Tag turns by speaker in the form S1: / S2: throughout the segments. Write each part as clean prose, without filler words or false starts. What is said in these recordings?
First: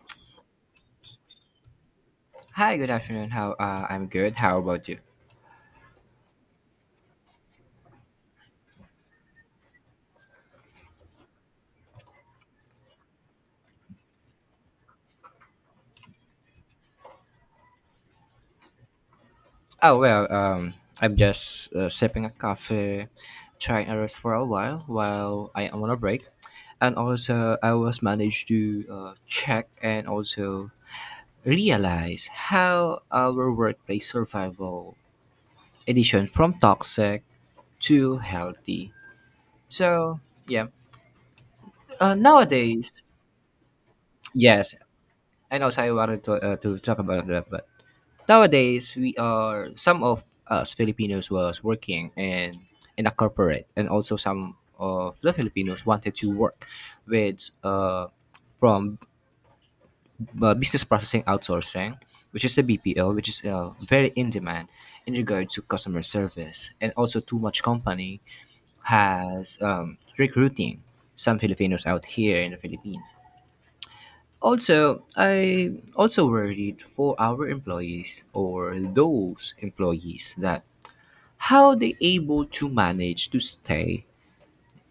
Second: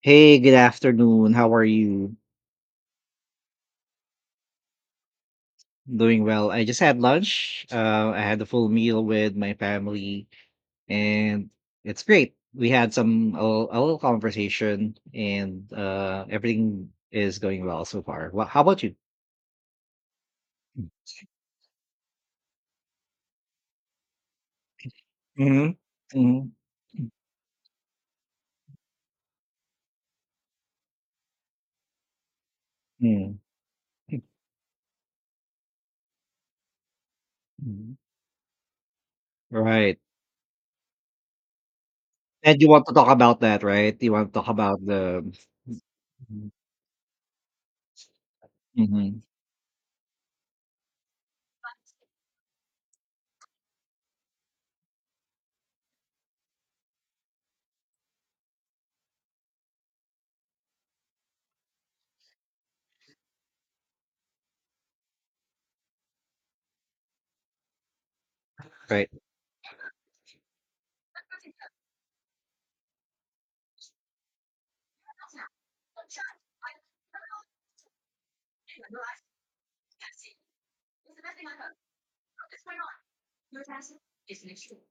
S1: Hey, good afternoon. How are you?
S2: Hi, good afternoon. How I'm good. How about you?
S1: Doing well. I just had lunch. I had a full meal with my family, and it's great. We had a little conversation, and everything is going well so far. Well, how about you?
S2: Oh well, um, I'm just sipping a coffee, trying to rest for a while I
S1: hmm
S2: am on a break,
S1: hmm
S2: and also I was managed to check and also realize how
S1: hmm
S2: our workplace survival edition from toxic to healthy.
S1: Right.
S2: So yeah,
S1: And you want to
S2: nowadays
S1: talk about that, right? You want to talk
S2: yes,
S1: about the...
S2: and also I wanted to to talk about that, but nowadays, we
S1: Mhm.
S2: are some of us Filipinos was working in a corporate, and also some of the Filipinos wanted to work with from business processing outsourcing, which is the BPO, which is very in demand in regard to customer service, and also too much company
S1: Right?
S2: has recruiting some Filipinos out here in the Philippines. Also, I also worried for our employees or those employees that how they able to manage to stay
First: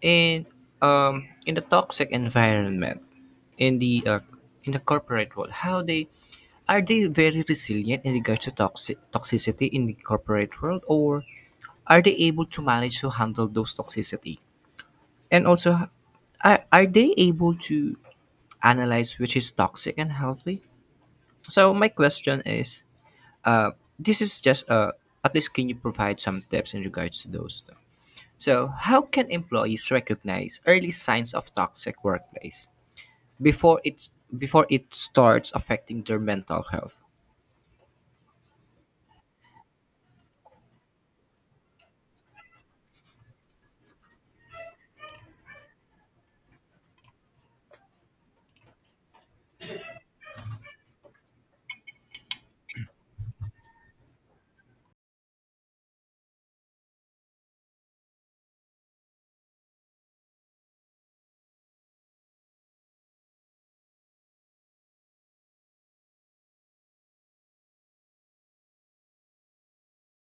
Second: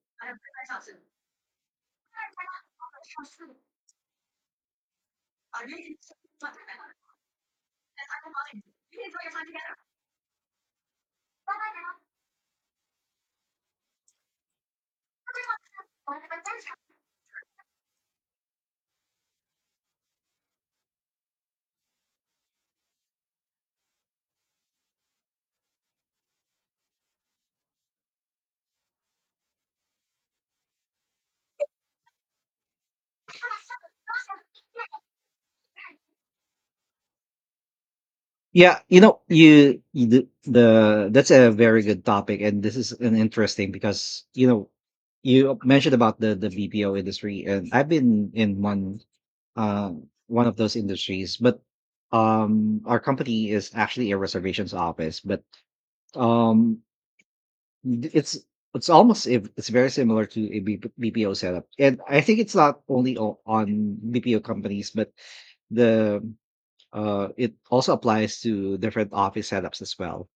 S2: in in a toxic environment in the uh, in the corporate world. How they are they very resilient in regards to toxic toxicity in the corporate world, or are they able to manage to handle those toxicity? And also, are they able to analyze which is toxic and healthy? So my question is, this is just at least can you provide some tips in regards to those though? So how can employees recognize early signs of toxic workplace before it starts affecting their mental health?
S1: Yeah, you know, you the that's a very good topic, and this is an interesting because you know you mentioned about the BPO industry, and I've been in uh, one of those industries, but our company is actually a reservations office, but um, th- it's it's almost if it's very similar to a BPO setup, and I think it's not only on BPO companies, but the it also applies to different office setups as well.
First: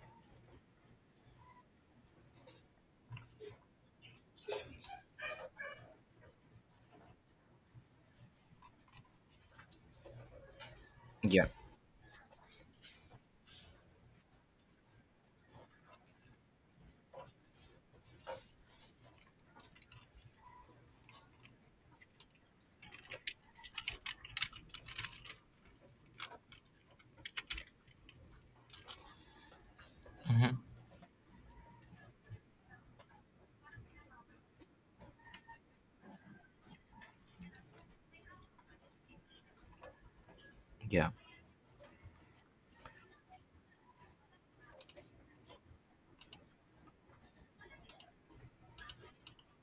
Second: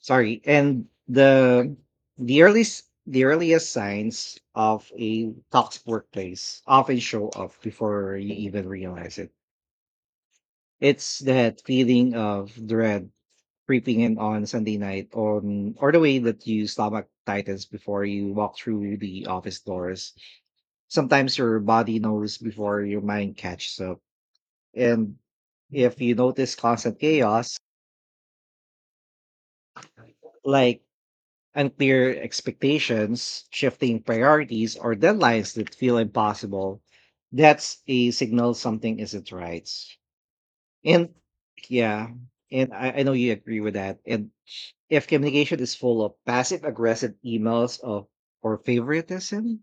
S1: Sorry, and the earliest signs of a toxic workplace often show up before you even realize it. It's
S2: Yeah.
S1: that feeling of dread creeping in on Sunday night, or the way that you stomach tightens before you walk through the office doors. Sometimes your body knows before your mind catches up, and if you notice constant chaos,
S2: Hmm.
S1: like unclear expectations, shifting priorities, or deadlines that feel impossible, that's a signal something isn't right.
S2: Yeah.
S1: And yeah, and I know you agree with that. And if communication is full of passive aggressive emails of or favoritism,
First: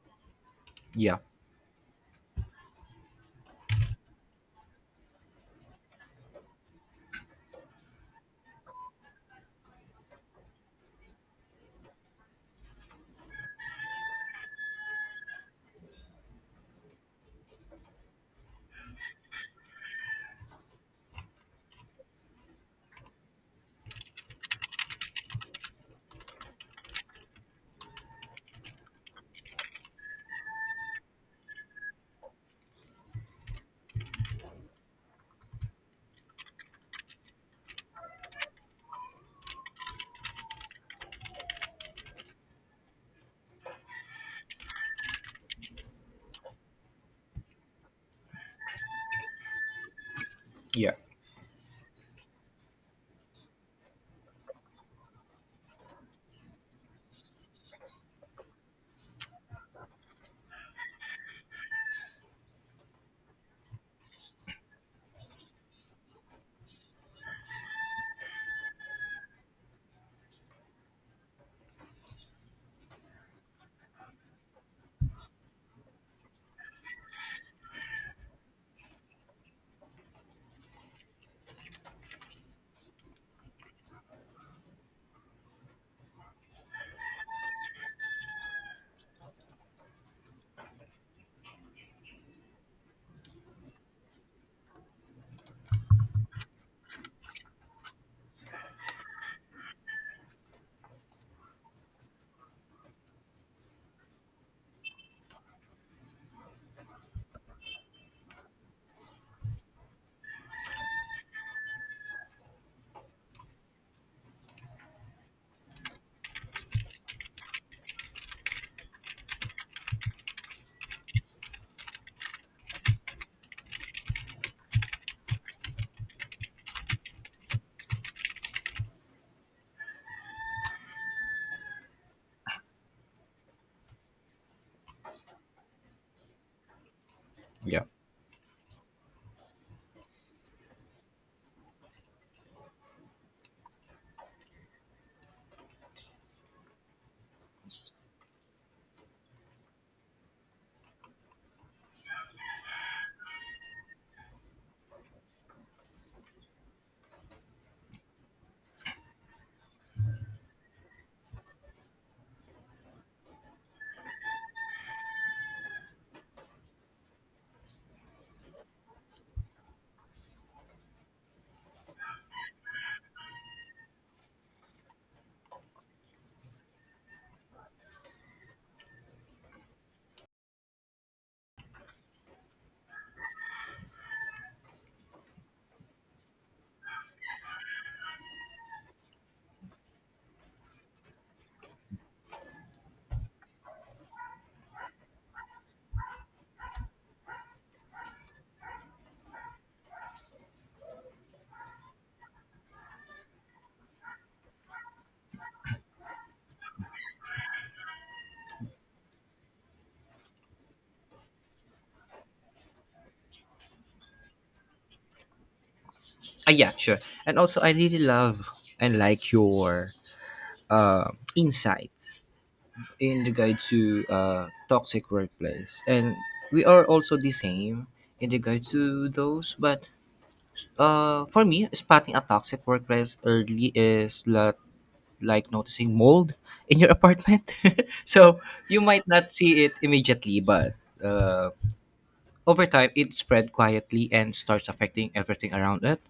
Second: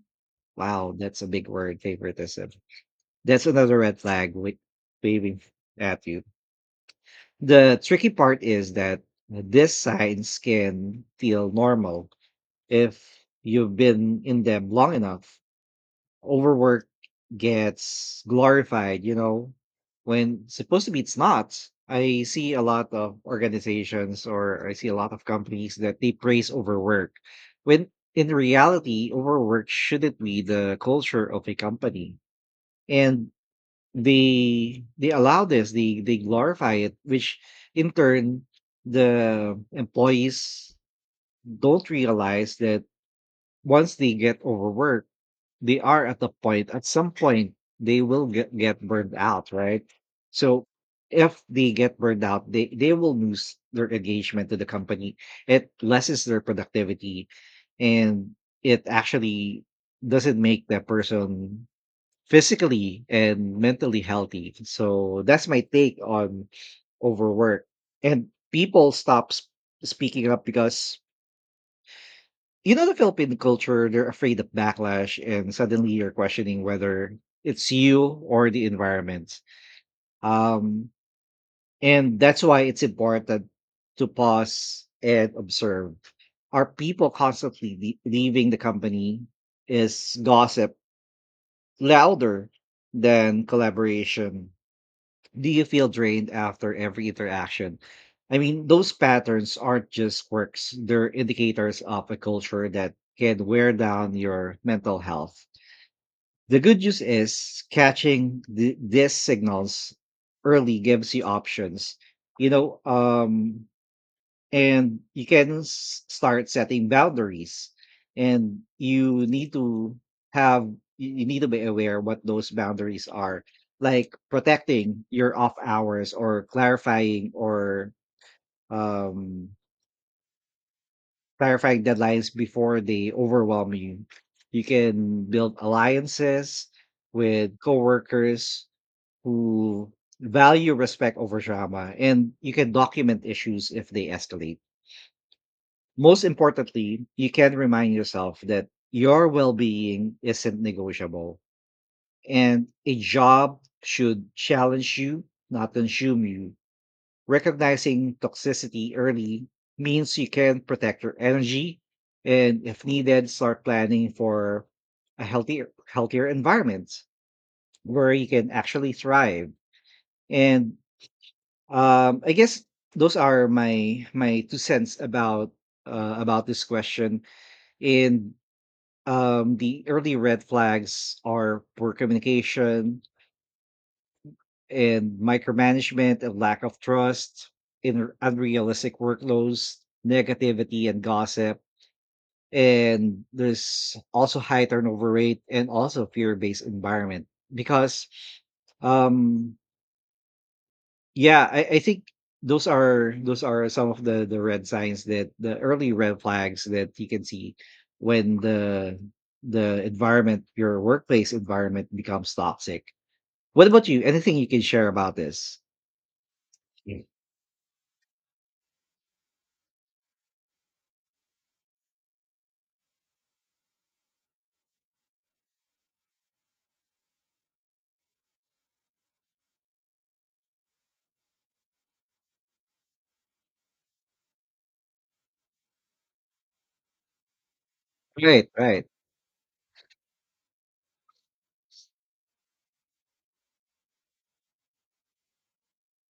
S1: wow,
S2: Yeah.
S1: that's a big word, favoritism. That's another red flag waving at you. The tricky part is that these signs can feel normal if you've been in them long enough, overwork gets glorified, you know, when supposedly it's not. I see a lot of organizations or I see a lot of companies that they praise overwork when in reality, overwork shouldn't be the culture of a company. And they allow this, they glorify it, which in turn the employees don't realize that once they get overworked, they are at the point at some point they will get burned out, right? So
S2: Yeah.
S1: if they get burned out, they will lose their engagement to the company. It lessens their productivity and it actually doesn't make that person physically and mentally healthy. So that's my take on overwork. And people stop speaking up because you know the Philippine culture, they're afraid of backlash and suddenly you're questioning whether it's you or the environment. Um, and that's why it's important to pause and observe. Are people constantly leaving the company? Is gossip louder than collaboration? Do you feel drained after every interaction? I mean, those patterns aren't just quirks, they're indicators of a culture that can wear down your mental health. The good news is catching these signals early gives you options. You know, and you can start setting boundaries. And you need to have, you need to be aware what those boundaries are, like protecting your off hours or um, clarifying deadlines before they overwhelm you. You can build alliances with
S2: Yeah.
S1: coworkers who value respect over drama, and you can document issues if they escalate. Most importantly, you can remind yourself that your well being isn't negotiable, and a job should challenge you, not consume you. Recognizing toxicity early means you can protect your energy and, if needed, start planning for a healthier environment where you can actually thrive. And I guess those are my two cents about this question. And the early red flags are poor communication and micromanagement and lack of trust, in unrealistic workloads, negativity and gossip. And there's also high turnover rate and also fear-based environment because um yeah, I think those are some of the red signs, that the early red flags that you can see when the environment, your workplace environment, becomes toxic. What about you? Anything you can share about this?
S2: Yeah, sure.
S1: Mm.
S2: And also, I really love and like your insights in regard to toxic workplace. And we are also the same in regard to those, but uh, for me, spotting a toxic workplace early is lot, like noticing mold in your apartment. So
S1: Right,
S2: you
S1: right,
S2: might not see it immediately, but uh, over time, it spread quietly and starts affecting everything around it.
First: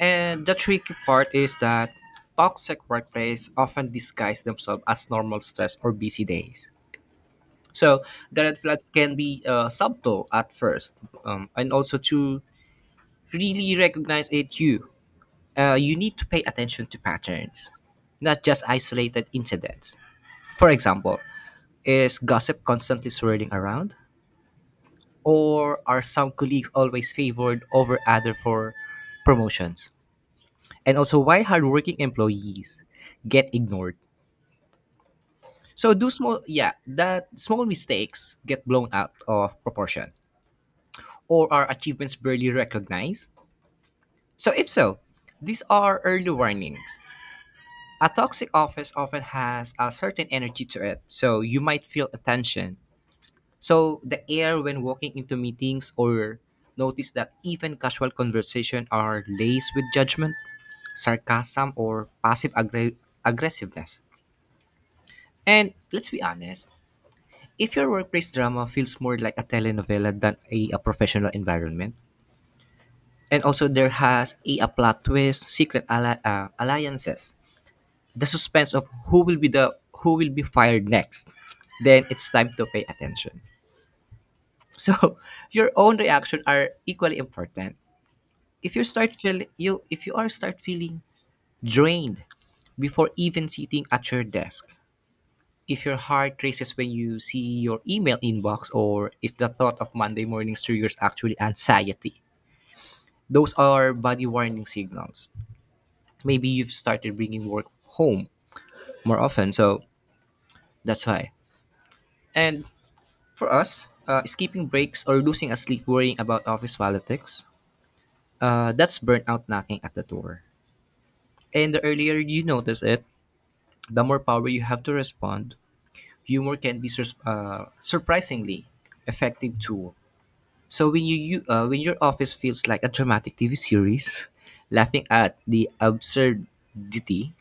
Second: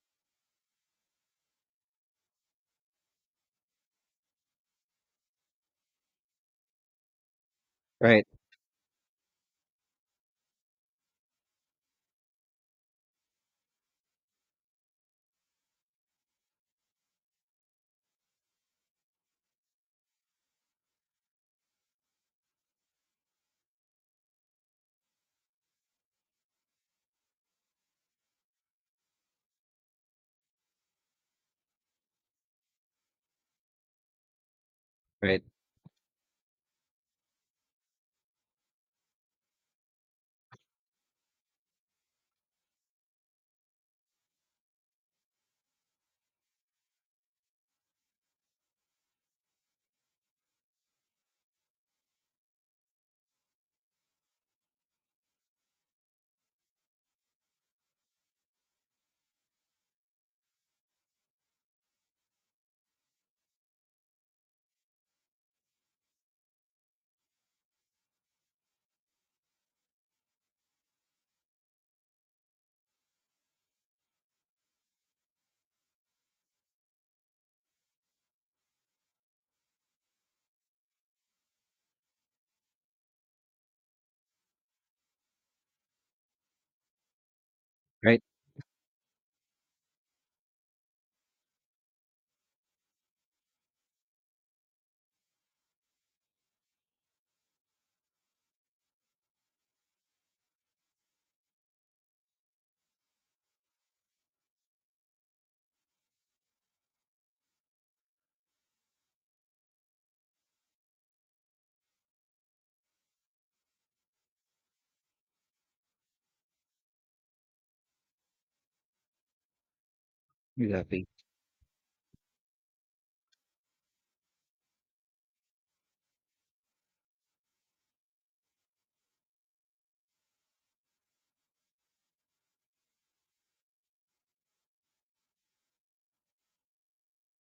S2: And the tricky part is that toxic workplace often disguise themselves as normal stress or busy days. So
S1: right,
S2: the red flags can be subtle at first, and also to really recognize it, you need to pay attention to patterns, not just isolated incidents. For example, is gossip constantly swirling around, or are some colleagues always favored over other for promotions? And also, why hardworking employees get ignored?
S1: right,
S2: So do small, yeah, that small mistakes get blown out of proportion, or are achievements barely recognized? So if so, these are early warnings. A toxic office often has a certain energy to it, so you might feel a tension. So the air when walking into meetings or notice that even casual conversation are laced with judgment, sarcasm, or aggressiveness. And let's be honest, if your workplace drama feels more like a telenovela than a professional environment, and also there has a plot twist, secret alliances, the suspense of who will be fired next, then it's time to pay attention. So your own reaction are equally important.
S1: right.
S2: If you start feel you If you are start feeling drained before even sitting at your desk, if your heart races when you see your email inbox, or if the thought of Monday mornings triggers actually anxiety, those are body warning signals. Maybe you've started bringing work home more often, so that's why. And for us, skipping breaks or losing a sleep worrying about office politics, that's burnout knocking at the door.
S1: Exactly.
S2: And the earlier you notice it, the more power you have to respond. Humor can be surprisingly effective tool. So when your office feels like a dramatic TV series, laughing at the absurdity,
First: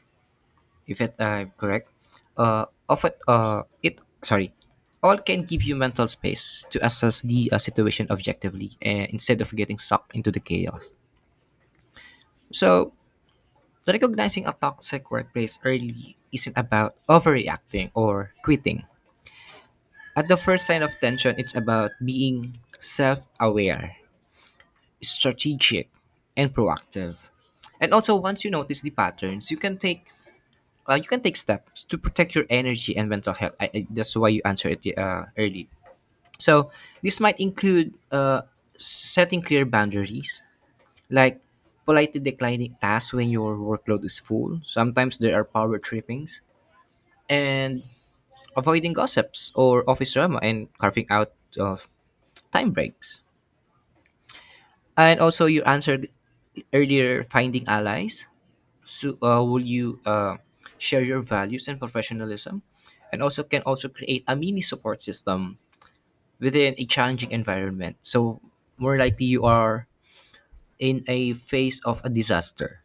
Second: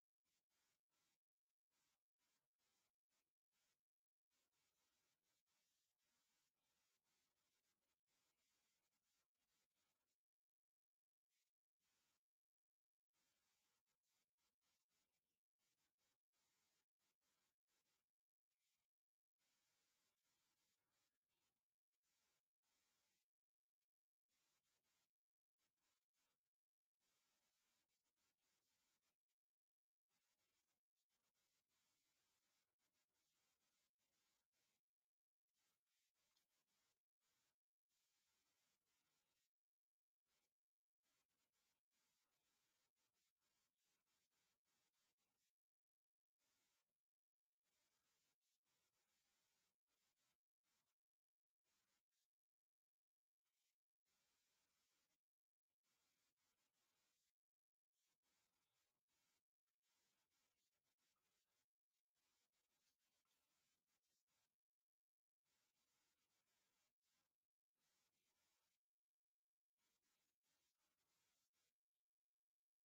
S2: if it, I'm correct, uh, often uh, it sorry, all can give you mental space to assess the situation objectively, instead of getting sucked into the chaos. So recognizing a toxic workplace early isn't about overreacting or quitting. At the first sign of tension, it's about being self-aware, strategic, and proactive. And also, once you notice the patterns, you can take steps to protect your energy and mental health. That's why you answer it early. So this might include setting clear boundaries, like politely declining tasks when your workload is full. Sometimes there are power trippings, and avoiding gossips or office drama, and carving out of time breaks. And also, you answered earlier finding allies. So, will you share your values and professionalism, and also can also create a mini support system within a challenging environment. So, more likely you are in a phase of a disaster.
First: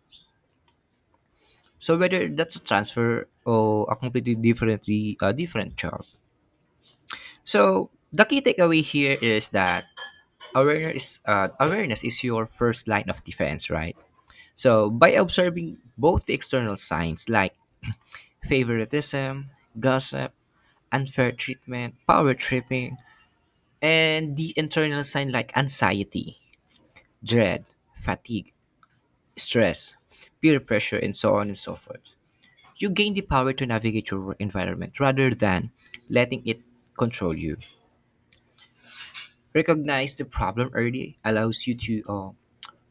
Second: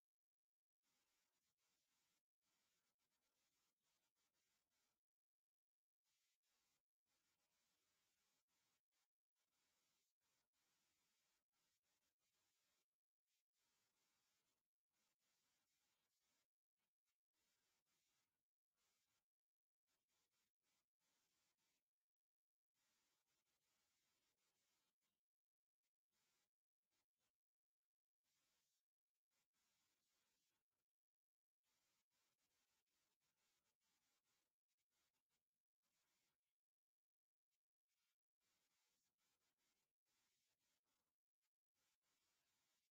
S2: So whether that's a transfer or a completely different job. So the key takeaway here is that awareness is your first line of defense, right? So by observing both the external signs like favoritism, gossip, unfair treatment, power tripping, and the internal sign like anxiety, dread, fatigue, stress, peer pressure, and so on and so forth. You gain the power to navigate your work environment rather than letting it control you. Recognize the problem early allows you to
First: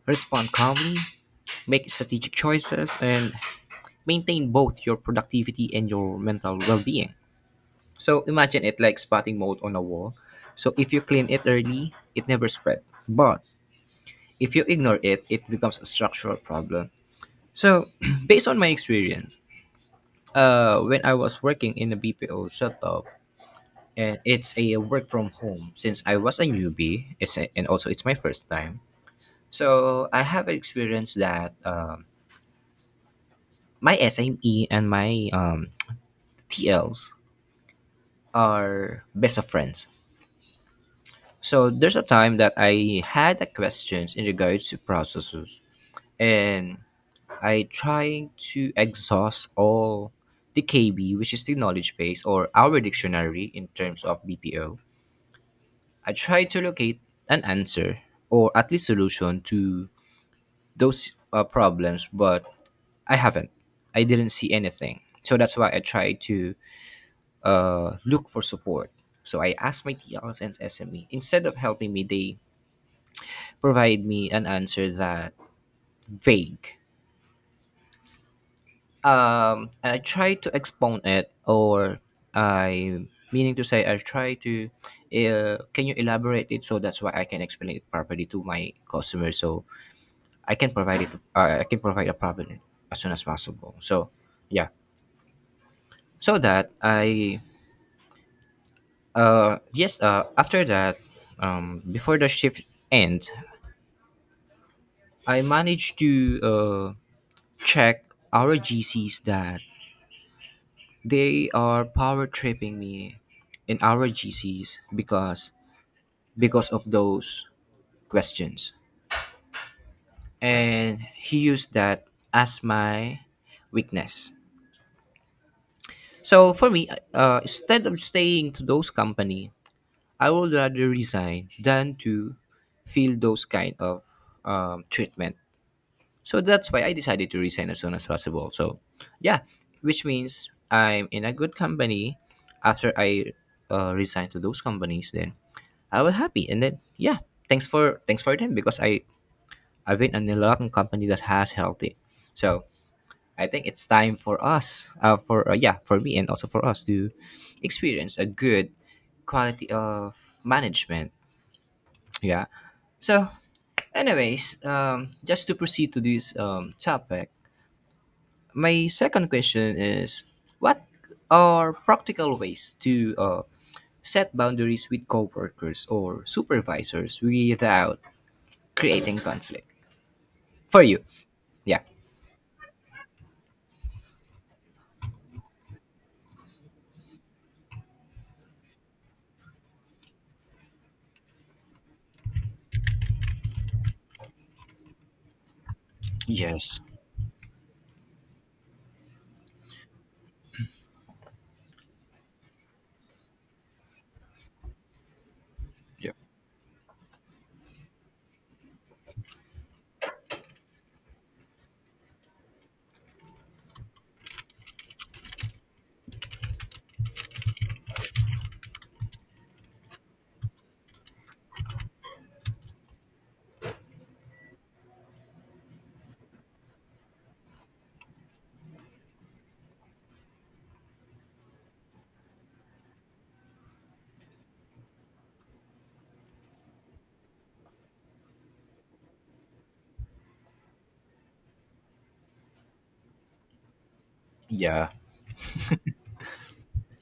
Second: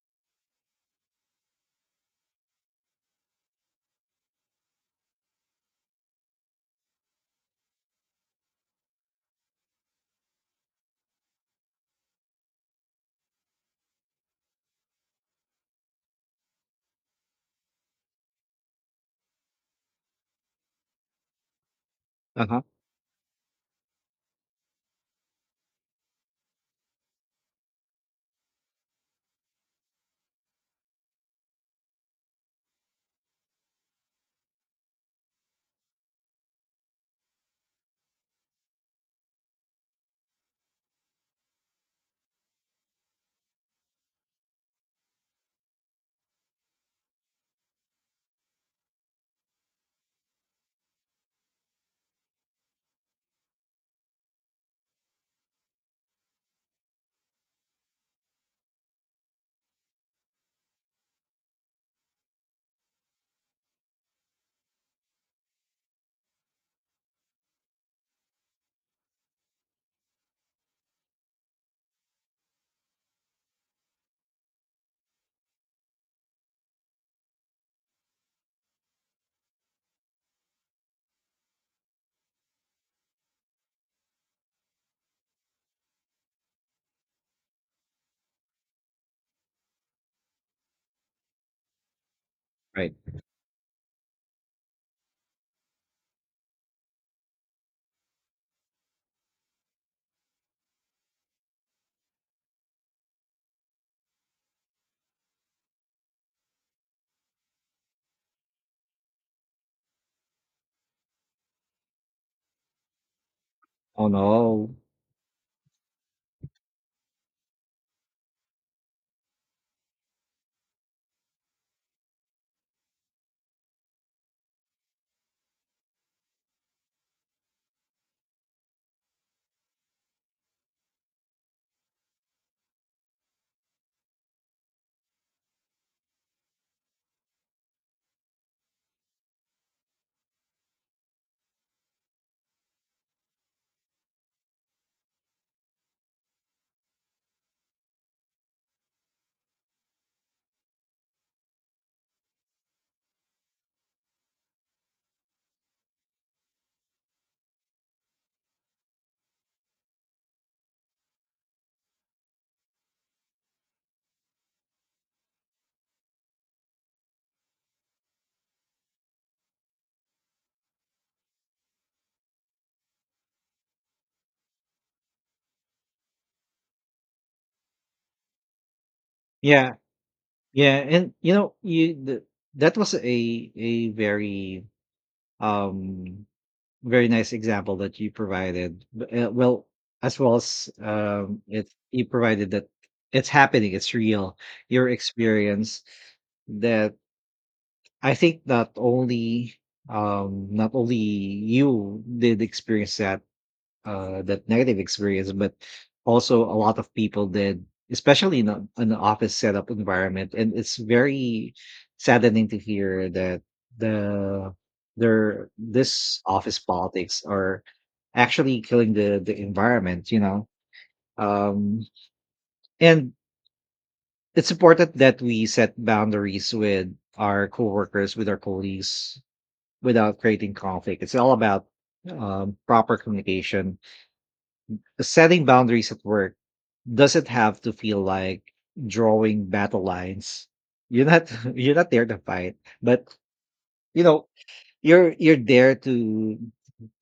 S2: respond calmly, make strategic choices, and maintain both your productivity and your mental well being. So imagine it like spotting mold on a wall. So if you clean it early, it never spread. But if you ignore it, it becomes a structural problem. So based on my experience, when I was working in a
S1: Uh
S2: BPO
S1: huh.
S2: setup, and it's a work from home since I was a newbie, and also it's my first time. So I have experienced that my SME and my TLs are best of friends. So there's a time that I had a questions in regards to processes, and I try to exhaust all the KB, which is the knowledge base or our dictionary in terms of BPO. I try to locate an answer or at least solution to those problems, but I haven't. I didn't see anything. So that's why I try to look for support. So I asked my TLS and SME. Instead of helping me, they provide me an answer that vague. I try to expound it, or I I try to. Can you elaborate it so that's why I can explain it properly to my customer, so I can provide it. I can provide a problem
S1: Right.
S2: as soon as possible. So, yeah. So that I yes After that, um, before the shift end, I managed to check our GCs that they are power tripping me in
S1: Oh
S2: our
S1: no.
S2: GCs, because of those questions. And he used that as my weakness. So for me, instead of staying to those company, I would rather resign than to feel those kind of treatment. So that's why I decided to resign as soon as possible. So yeah, which means I'm in a good company after I resign to those companies, then I was happy, and then yeah, thanks for them, because I I've been in a lot of company that has healthy, so I think it's time for us, for yeah, for me and also for us to experience a good quality of management. Yeah. So, anyways, just to proceed to this topic, my second question is what are practical ways to set boundaries with coworkers or supervisors without creating conflict
S1: Yeah, yeah,
S2: for you.
S1: and you know,
S2: Yeah.
S1: that was a um very nice example that you provided. Well as you provided that it's happening, it's real. Your experience
S2: Yes.
S1: that I think not only not only you did experience that, that negative experience, but
S2: Yeah.
S1: also a lot of people did, especially in an office setup environment. And it's very saddening to hear that the their this office politics are actually killing the environment. You know, um, and it's important that we set boundaries with our coworkers, with our colleagues, without creating conflict. It's all about proper communication. Setting boundaries at work doesn't have to feel like drawing battle lines. You're not you're not there to fight, but you know
S2: Yeah.
S1: you're there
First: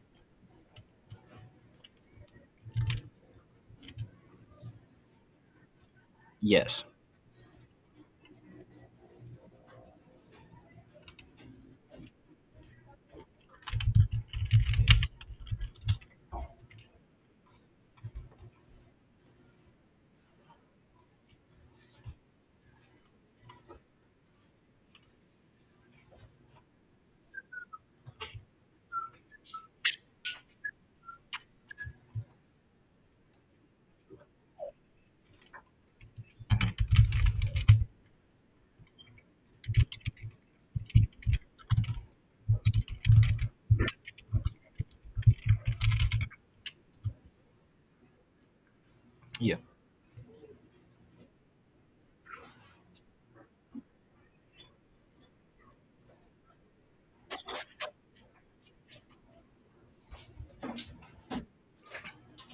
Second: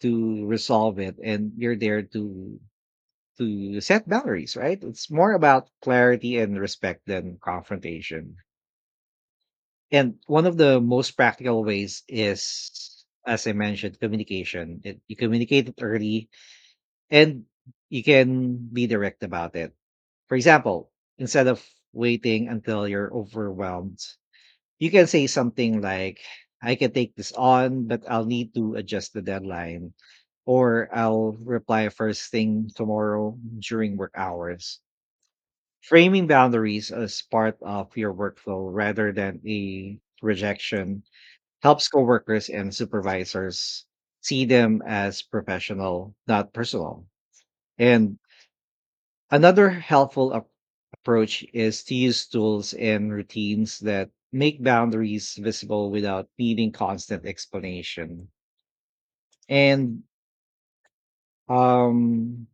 S1: to resolve it, and you're there to set boundaries, right? It's more about clarity and
S2: Yes.
S1: respect than confrontation. And one of the most practical ways is, as I mentioned, communication. You communicate it early, and you can be direct about it. For example, instead of waiting until you're overwhelmed, you can say something like, I can take this on, but I'll need to adjust the deadline, or I'll reply first thing tomorrow during work hours. Framing boundaries as part of your workflow rather than a rejection helps coworkers and supervisors see them as professional, not personal. And
S2: Yeah.
S1: another helpful approach is to use tools and routines that make boundaries visible without needing constant explanation. And um,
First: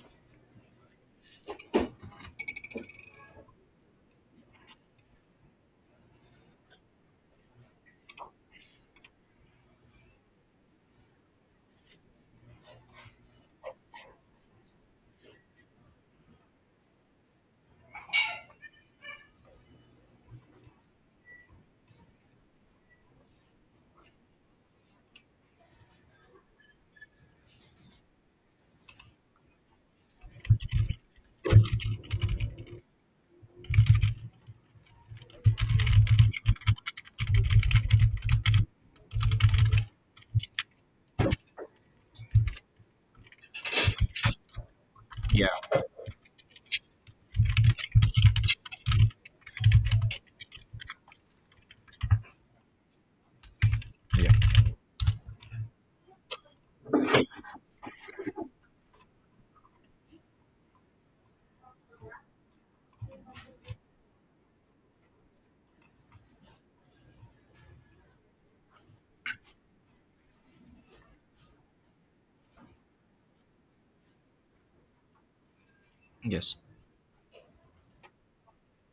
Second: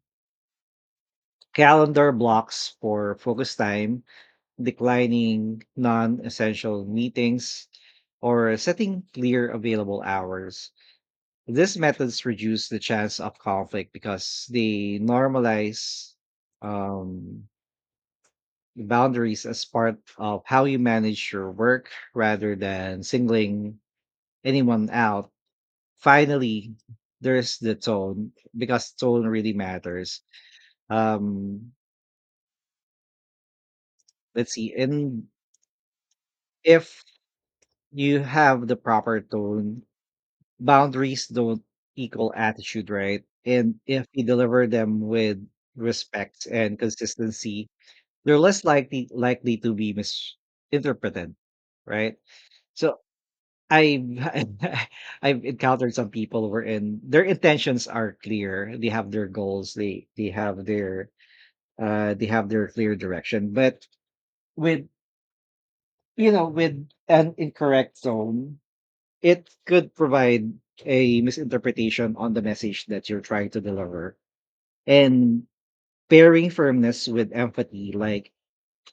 S1: calendar blocks for focus time, declining non essential meetings, or setting clear available hours. These methods reduce the chance of conflict because they normalize um, boundaries as part of how you manage your work rather than singling anyone out. Finally, there's the tone, because tone really matters. Um, let's see. And if you have the proper tone, boundaries don't equal attitude, right? And if you deliver them with
S2: Yeah.
S1: respect and consistency, they're less likely to be misinterpreted, right? So I've
S2: Yeah.
S1: I've encountered some people wherein their intentions are clear. They have their goals. They have their they have their clear direction. But with you know with an incorrect tone, it could provide a misinterpretation on the message that you're trying to deliver. And pairing
S2: Yes.
S1: firmness with empathy, like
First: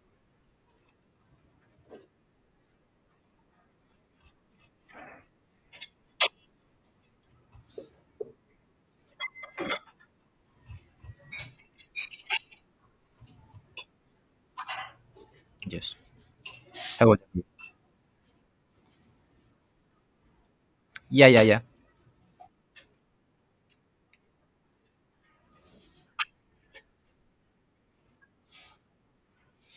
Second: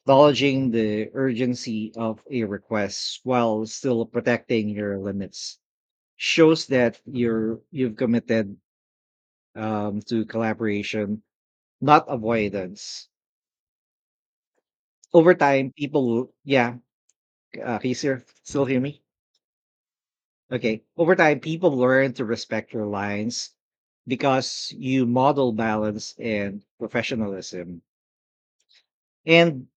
S1: acknowledging the urgency of a request while still protecting your limits, shows that you've committed to collaboration, not avoidance. Over time
S2: Yes.
S1: people yeah,
S2: How about you?
S1: can you still hear me okay? Over
S2: Yeah,
S1: time
S2: yeah, yeah.
S1: people learn to respect your lines because you model balance and professionalism. And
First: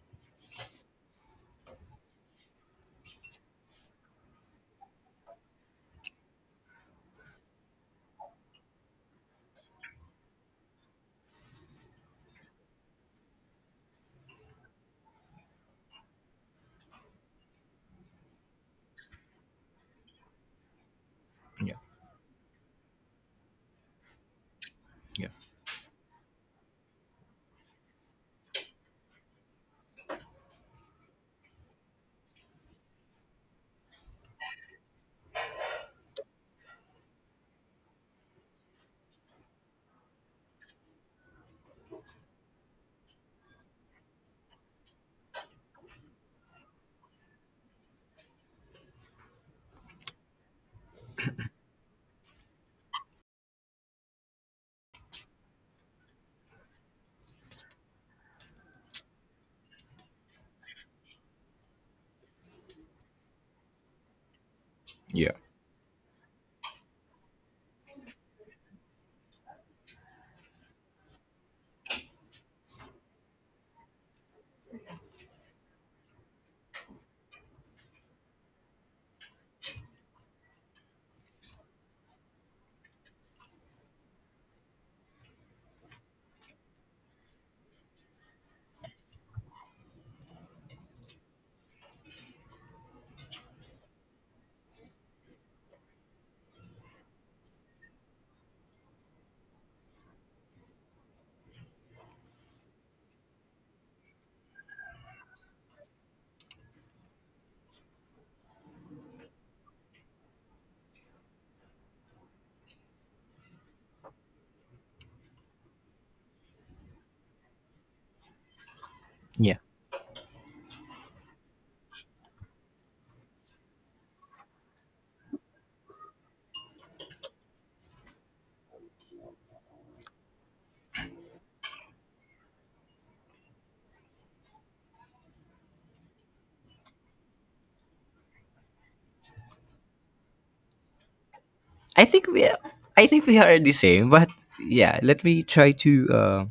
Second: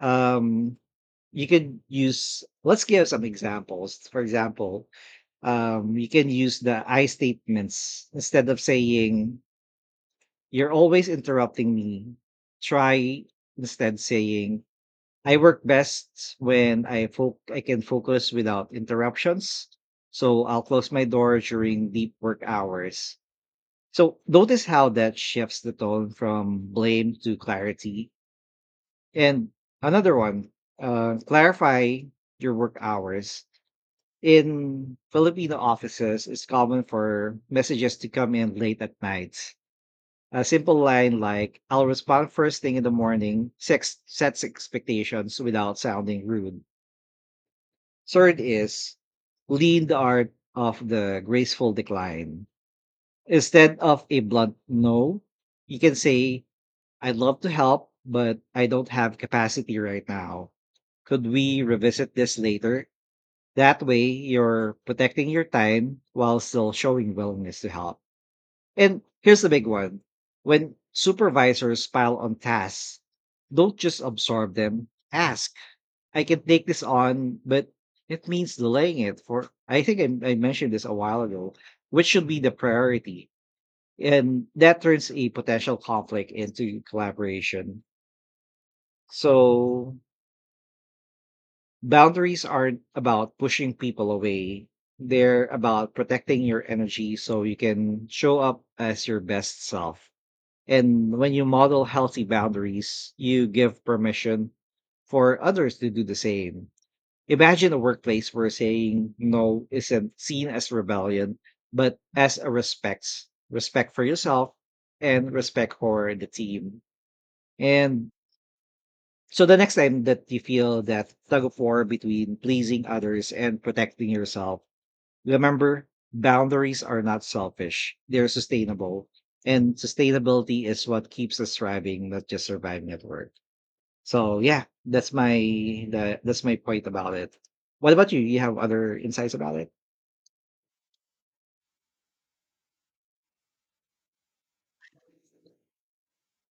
S1: um you could use, let's give some examples. For example, you can use the I statements. Instead of saying, You're always interrupting me, try instead saying, I work best when I I can focus without interruptions. So I'll close my door
S2: Yeah.
S1: during deep work hours. So notice how that
S2: Yeah.
S1: shifts the tone from blame to clarity. And another one, clarify your work hours. In Filipino offices, it's common for messages to come in late at night. A simple line like, I'll respond first thing in the morning, sex sets expectations without sounding rude. Third is, lean the art of the graceful decline. Instead of a blunt no, you can say, I'd love to help, but I don't have capacity right now. Could we revisit this later? That way, you're protecting
S2: Yeah.
S1: your time while still showing willingness to help. And here's the big one. When supervisors pile on tasks, don't just absorb them. Ask, I can take this on, but it means delaying it for, I think I mentioned this a while ago, which should be the priority. And that turns a potential conflict into collaboration. So boundaries aren't about pushing people away. They're about protecting your energy so you can show up as your best self. And when you model healthy boundaries, you give permission for others to do the same. Imagine a workplace where saying no isn't seen as rebellion, but as a respect, respect for yourself and respect for the team. And so the
S2: Yeah.
S1: next time that you feel that tug of war between pleasing others and protecting yourself, remember, boundaries are not selfish, they're sustainable. And sustainability is what keeps us thriving, not just surviving at work. So yeah, that's that's my point about it. What about you? You have other insights about it?
S2: I think we I think we are the same, but yeah, let me try to uh,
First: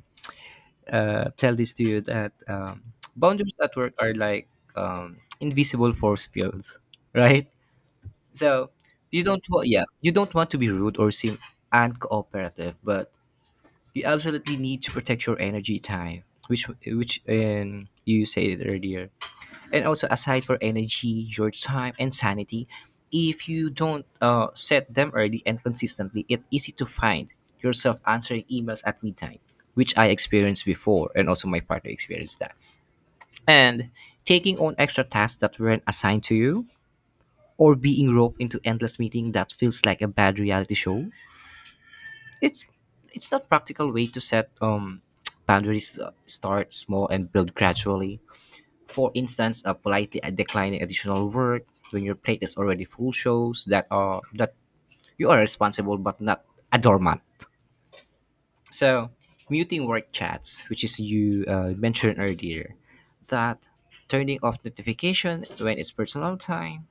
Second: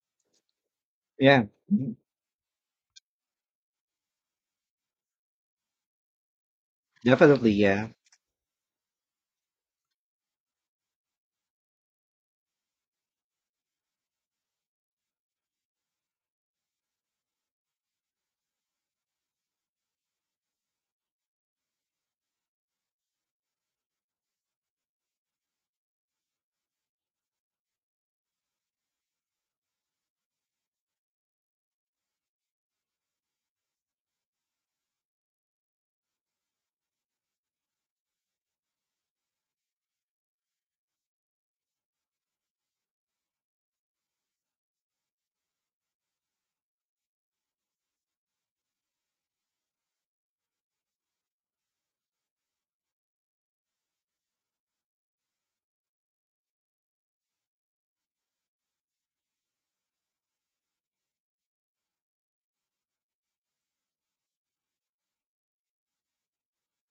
S2: uh,
S1: Yeah.
S2: tell this to
S1: Mhm.
S2: you that boundaries at work are like invisible force fields, right?
S1: Definitely. Yeah,
S2: So you don't want, yeah, you don't want to be rude or seem uncooperative, but you absolutely need to protect your energy time, which you said it earlier, and also aside for energy your time and sanity. If you don't set them early and consistently, it's easy to find yourself answering emails at midnight, which I experienced before and also my partner experienced that, and taking on extra tasks that weren't assigned to you, or being roped into endless meeting that feels like a bad reality show. it's it's that practical way to set boundaries. Uh, start small and build gradually. For instance, politely declining additional work when your plate is already full shows that are that you are responsible but not a doormat. So muting work chats, which is you mentioned earlier, that turning off notification when it's personal time,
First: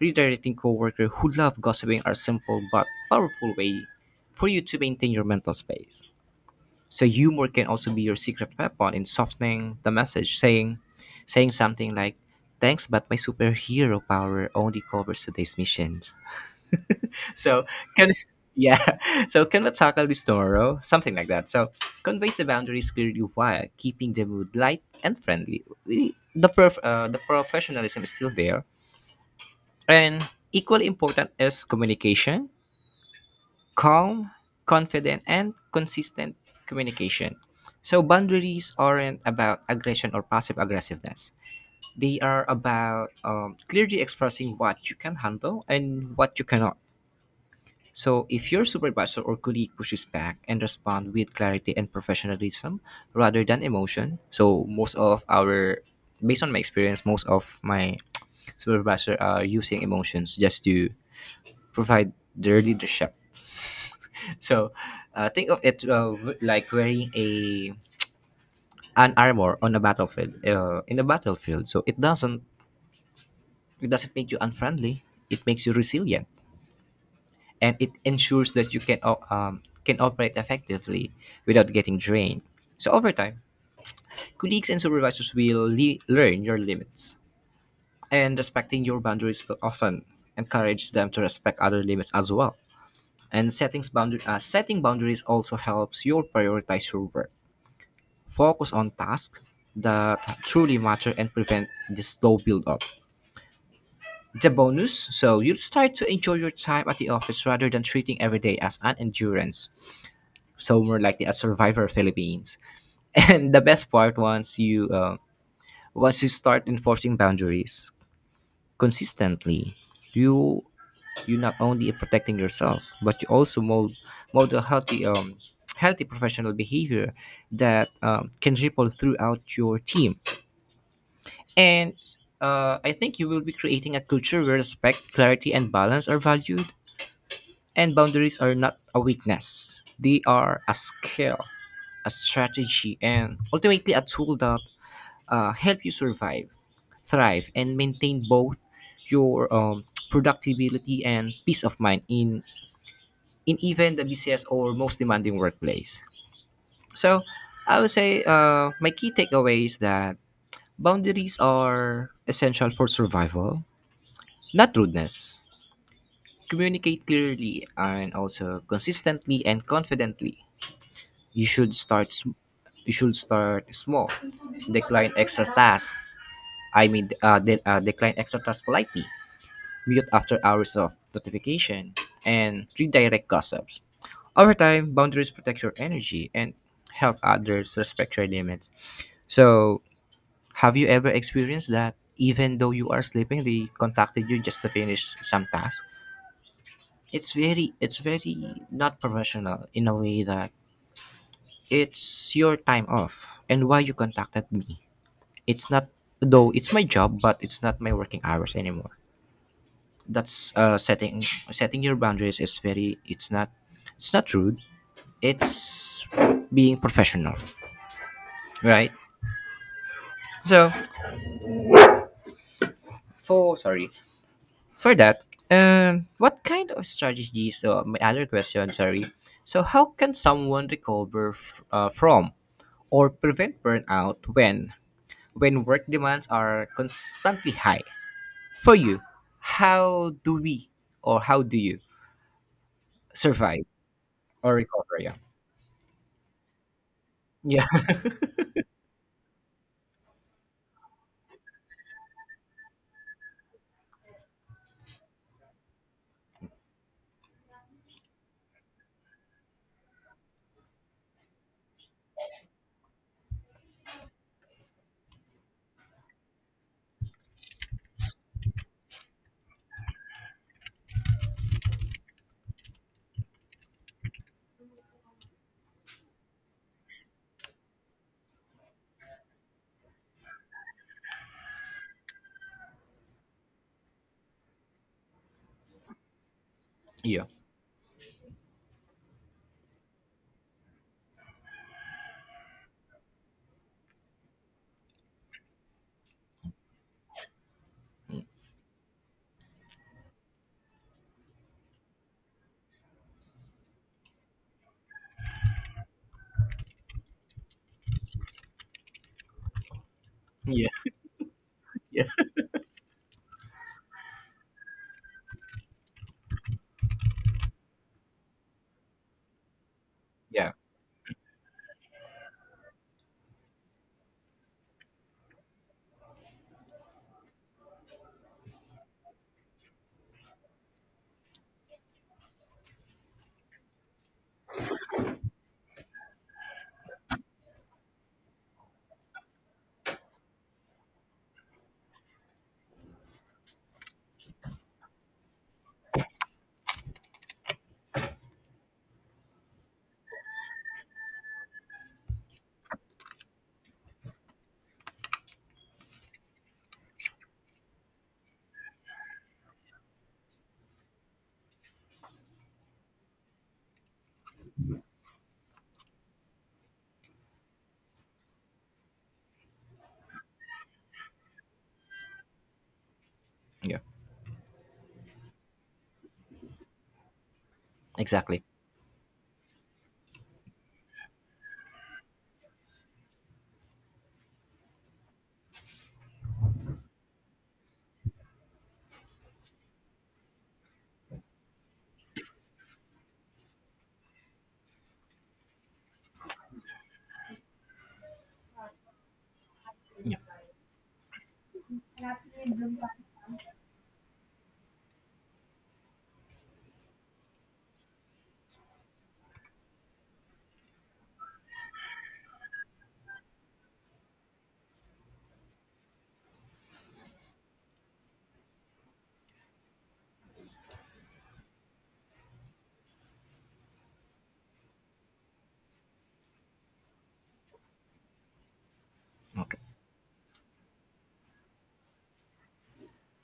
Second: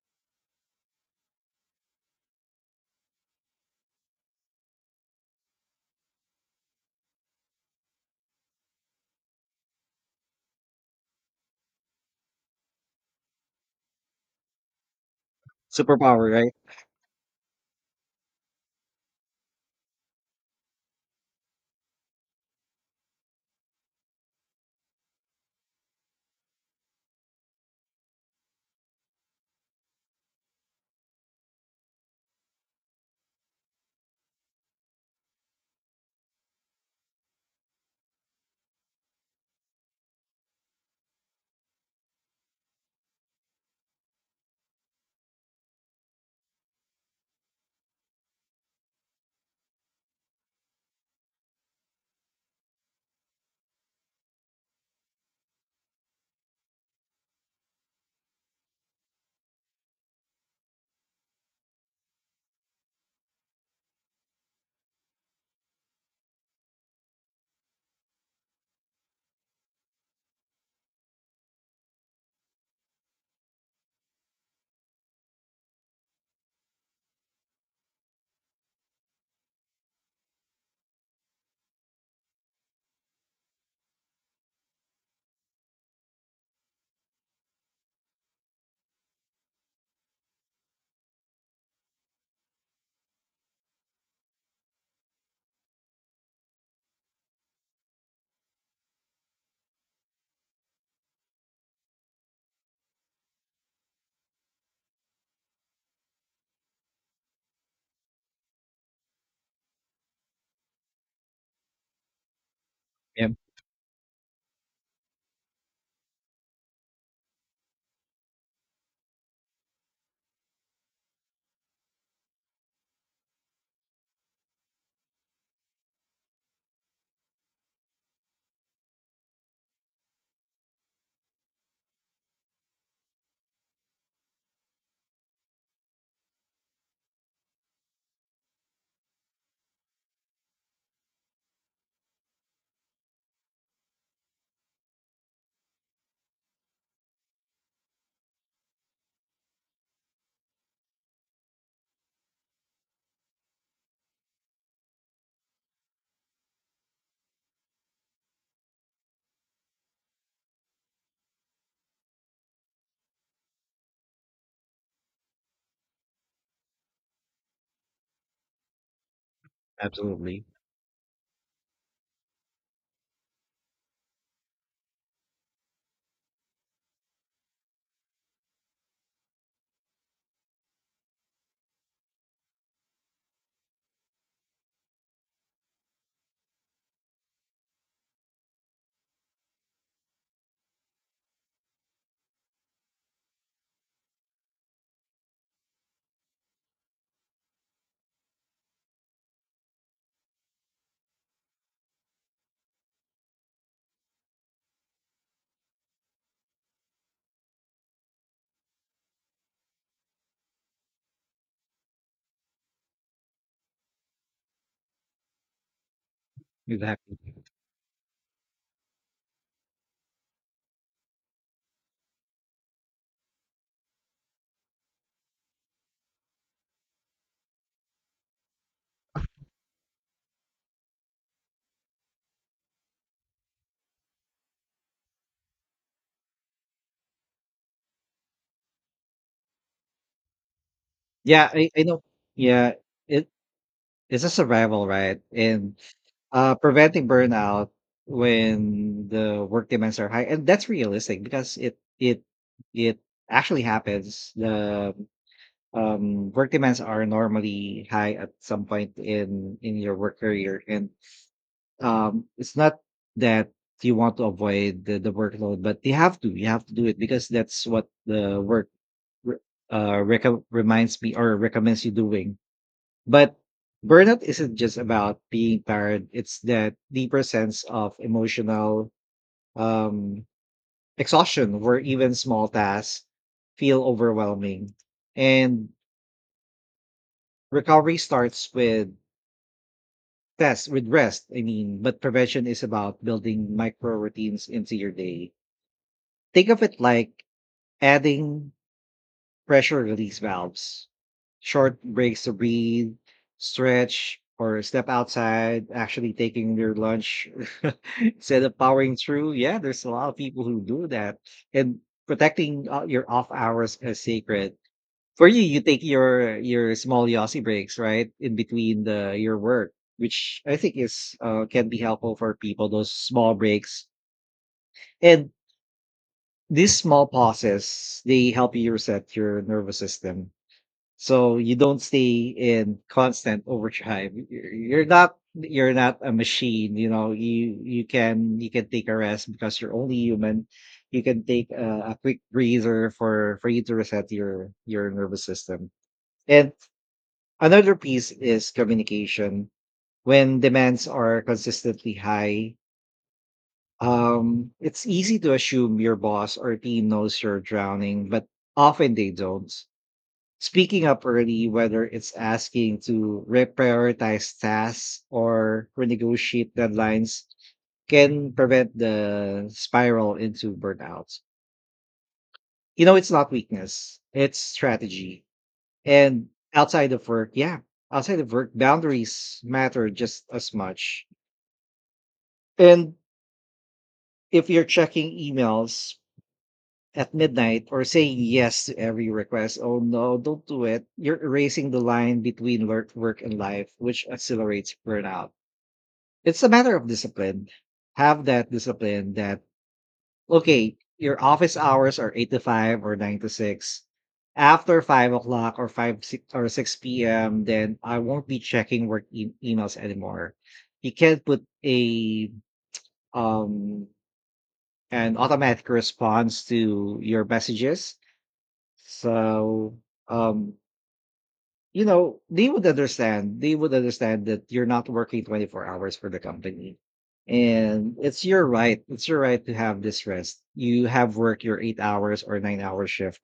S2: redirecting coworker who love gossiping are simple but powerful way for you to maintain your mental space. So humor can also be your secret weapon in softening the message, saying something like, thanks, but my superhero power only covers today's missions.
S1: superpower, right?
S2: So can yeah. So can we tackle this tomorrow? Something like that. So conveys the boundaries clearly while keeping the mood light and friendly. The professionalism is still there. And equally important is communication calm, confident, and consistent communication. So boundaries aren't about aggression or passive aggressiveness. They are about clearly expressing what you can handle and what you cannot. So if your supervisor or colleague pushes back and respond with clarity and professionalism rather than emotion, so most of our based on my experience, most of my supervisor are using emotions just to provide their leadership. So, think of it like wearing a an armor on a battlefield. In a battlefield, so it doesn't make you unfriendly. It makes you resilient, and it ensures that you can can operate effectively without getting drained. So over time, colleagues and supervisors will learn your limits, and respecting your boundaries will often encourage them to respect other limits as well. And setting boundaries also helps you prioritize your work. Focus on tasks that truly matter and prevent the slow build up. The bonus, so you'll start to enjoy your time at the office rather than treating every day as an endurance. So more likely a survivor Philippines.
S1: Yeah,
S2: And the best part, once you start enforcing boundaries consistently, you you not only protecting yourself but you also mold a healthy healthy professional behavior that can ripple throughout your team. And I think you will be creating a culture where respect, clarity, and balance are valued, and boundaries are not a weakness. They are a skill, a strategy, and ultimately a tool that help you survive, thrive, and maintain both your productivity and peace of mind in even the busiest or most demanding workplace. So, I would say my key takeaway is that boundaries are essential for survival. Not rudeness. Communicate clearly and also consistently and confidently.
S1: absolutely,
S2: You should start. sm- You should start small. Decline extra tasks. Decline extra tasks politely. Mute after hours of notification and redirect gossips. Over time, boundaries protect your energy and help others respect your limits. So, have you ever experienced that even though you are sleeping, they contacted you just to finish some task? It's very not professional in a way that it's your time off and why you contacted me. It's not, though it's my job but it's not my working hours anymore. That's setting your boundaries is very, it's not, it's not rude, it's being
S1: exactly.
S2: professional, right? so for sorry for that what kind of strategies, so my other question, sorry, so how can someone recover from or prevent burnout when work demands are constantly high? For you, how do we or how
S1: Yeah,
S2: do
S1: I,
S2: you
S1: I know. Yeah, it,
S2: survive
S1: it's a
S2: or
S1: survival,
S2: recover? Yeah.
S1: right? And preventing
S2: Yeah.
S1: burnout when the work demands are high, and that's realistic because it actually happens. The work demands are normally high at some point in your work career, and it's not that you want to avoid the workload, but you have to do it because that's what the work re- uh, rec- reminds me or recommends you doing, but burnout isn't just about being tired. It's that deeper sense of emotional um, exhaustion where even small tasks feel overwhelming. And
S2: Yeah.
S1: recovery starts with rest, I mean, but prevention is about building micro routines into your day. Think of it like adding pressure release valves, short breaks to breathe, stretch, or step outside, actually taking their lunch instead of powering through. Yeah, there's a lot of people who
S2: Yeah.
S1: do that. And
S2: Yeah.
S1: protecting your off hours as sacred. For you, you take your small Yossi breaks, right? In between the your work, which
S2: Yeah.
S1: I think is can be helpful for people, those small breaks. And these small pauses, they help you reset your nervous system so you don't stay in constant overdrive. You're not a machine, you know. You can take a rest because you're only human. You can take a quick breather for you to reset your nervous system. And another piece is communication. When demands are consistently high, it's easy to assume your boss or team knows you're drowning, but often they don't. Speaking up early, whether it's asking to reprioritize tasks or renegotiate deadlines, can prevent the spiral into burnout. You know, it's not
S2: Yeah.
S1: weakness, it's strategy. And outside of work, yeah, outside of
S2: Exactly.
S1: work, boundaries matter just as much. And if you're checking emails at midnight or saying yes to every request? Oh no, don't do it. You're erasing the line between work and life, which accelerates burnout. It's a matter of discipline. Have that discipline that, okay, your office hours are 8 to 5 or 9 to 6. After 5 o'clock or five six, or 6 p.m., then I won't be checking work emails anymore. You can't put a um an automatic response to your messages. So, um, you know, they would understand. They would understand that you're not working 24 hours for the company. And it's your right. It's your right to
S2: Okay.
S1: have this rest. You have work your 8 hours or 9 hour shift.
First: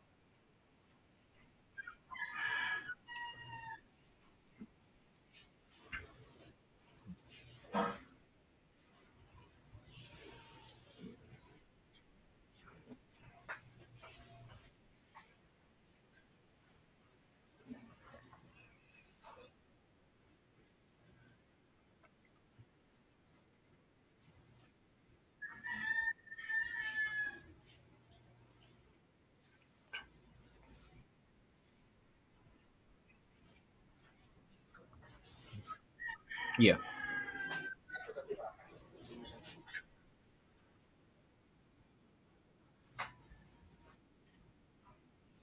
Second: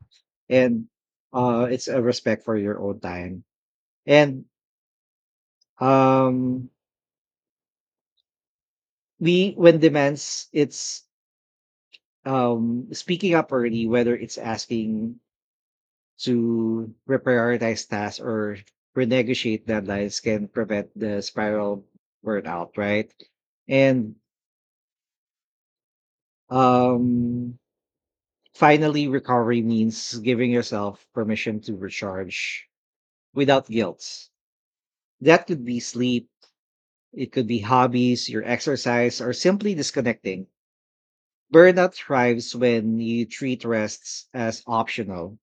S1: And it's a respect for your own time. And um we when demands it's speaking up early, whether it's asking to reprioritize tasks or renegotiate deadlines can prevent the spiral burnout, right? And um, finally, recovery means giving yourself permission to recharge without guilt. That could be sleep,
S2: Yeah.
S1: it could be hobbies, your exercise, or simply disconnecting. Burnout thrives when you treat rests as optional,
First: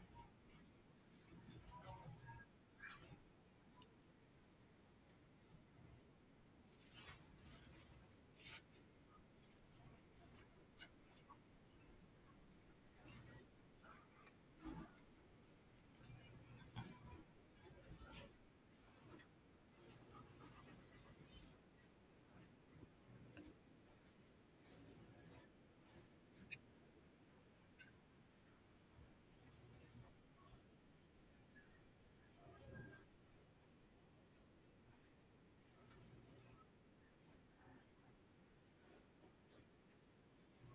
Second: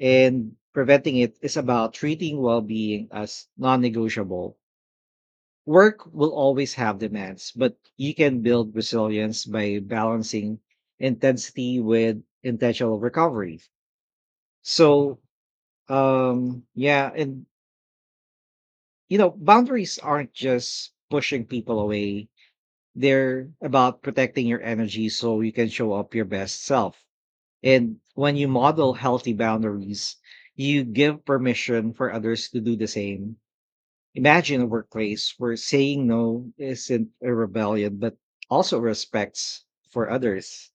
S1: and preventing it is about treating well being as non negotiable. Work will always have demands, but you can build resilience by balancing intensity with intentional recovery. So, yeah, and you know, boundaries aren't just pushing people away, they're about protecting your energy so you can show up your best self. And when you model healthy boundaries, you give permission for others to do the same. Imagine a workplace where saying no isn't a rebellion, but also respects for others.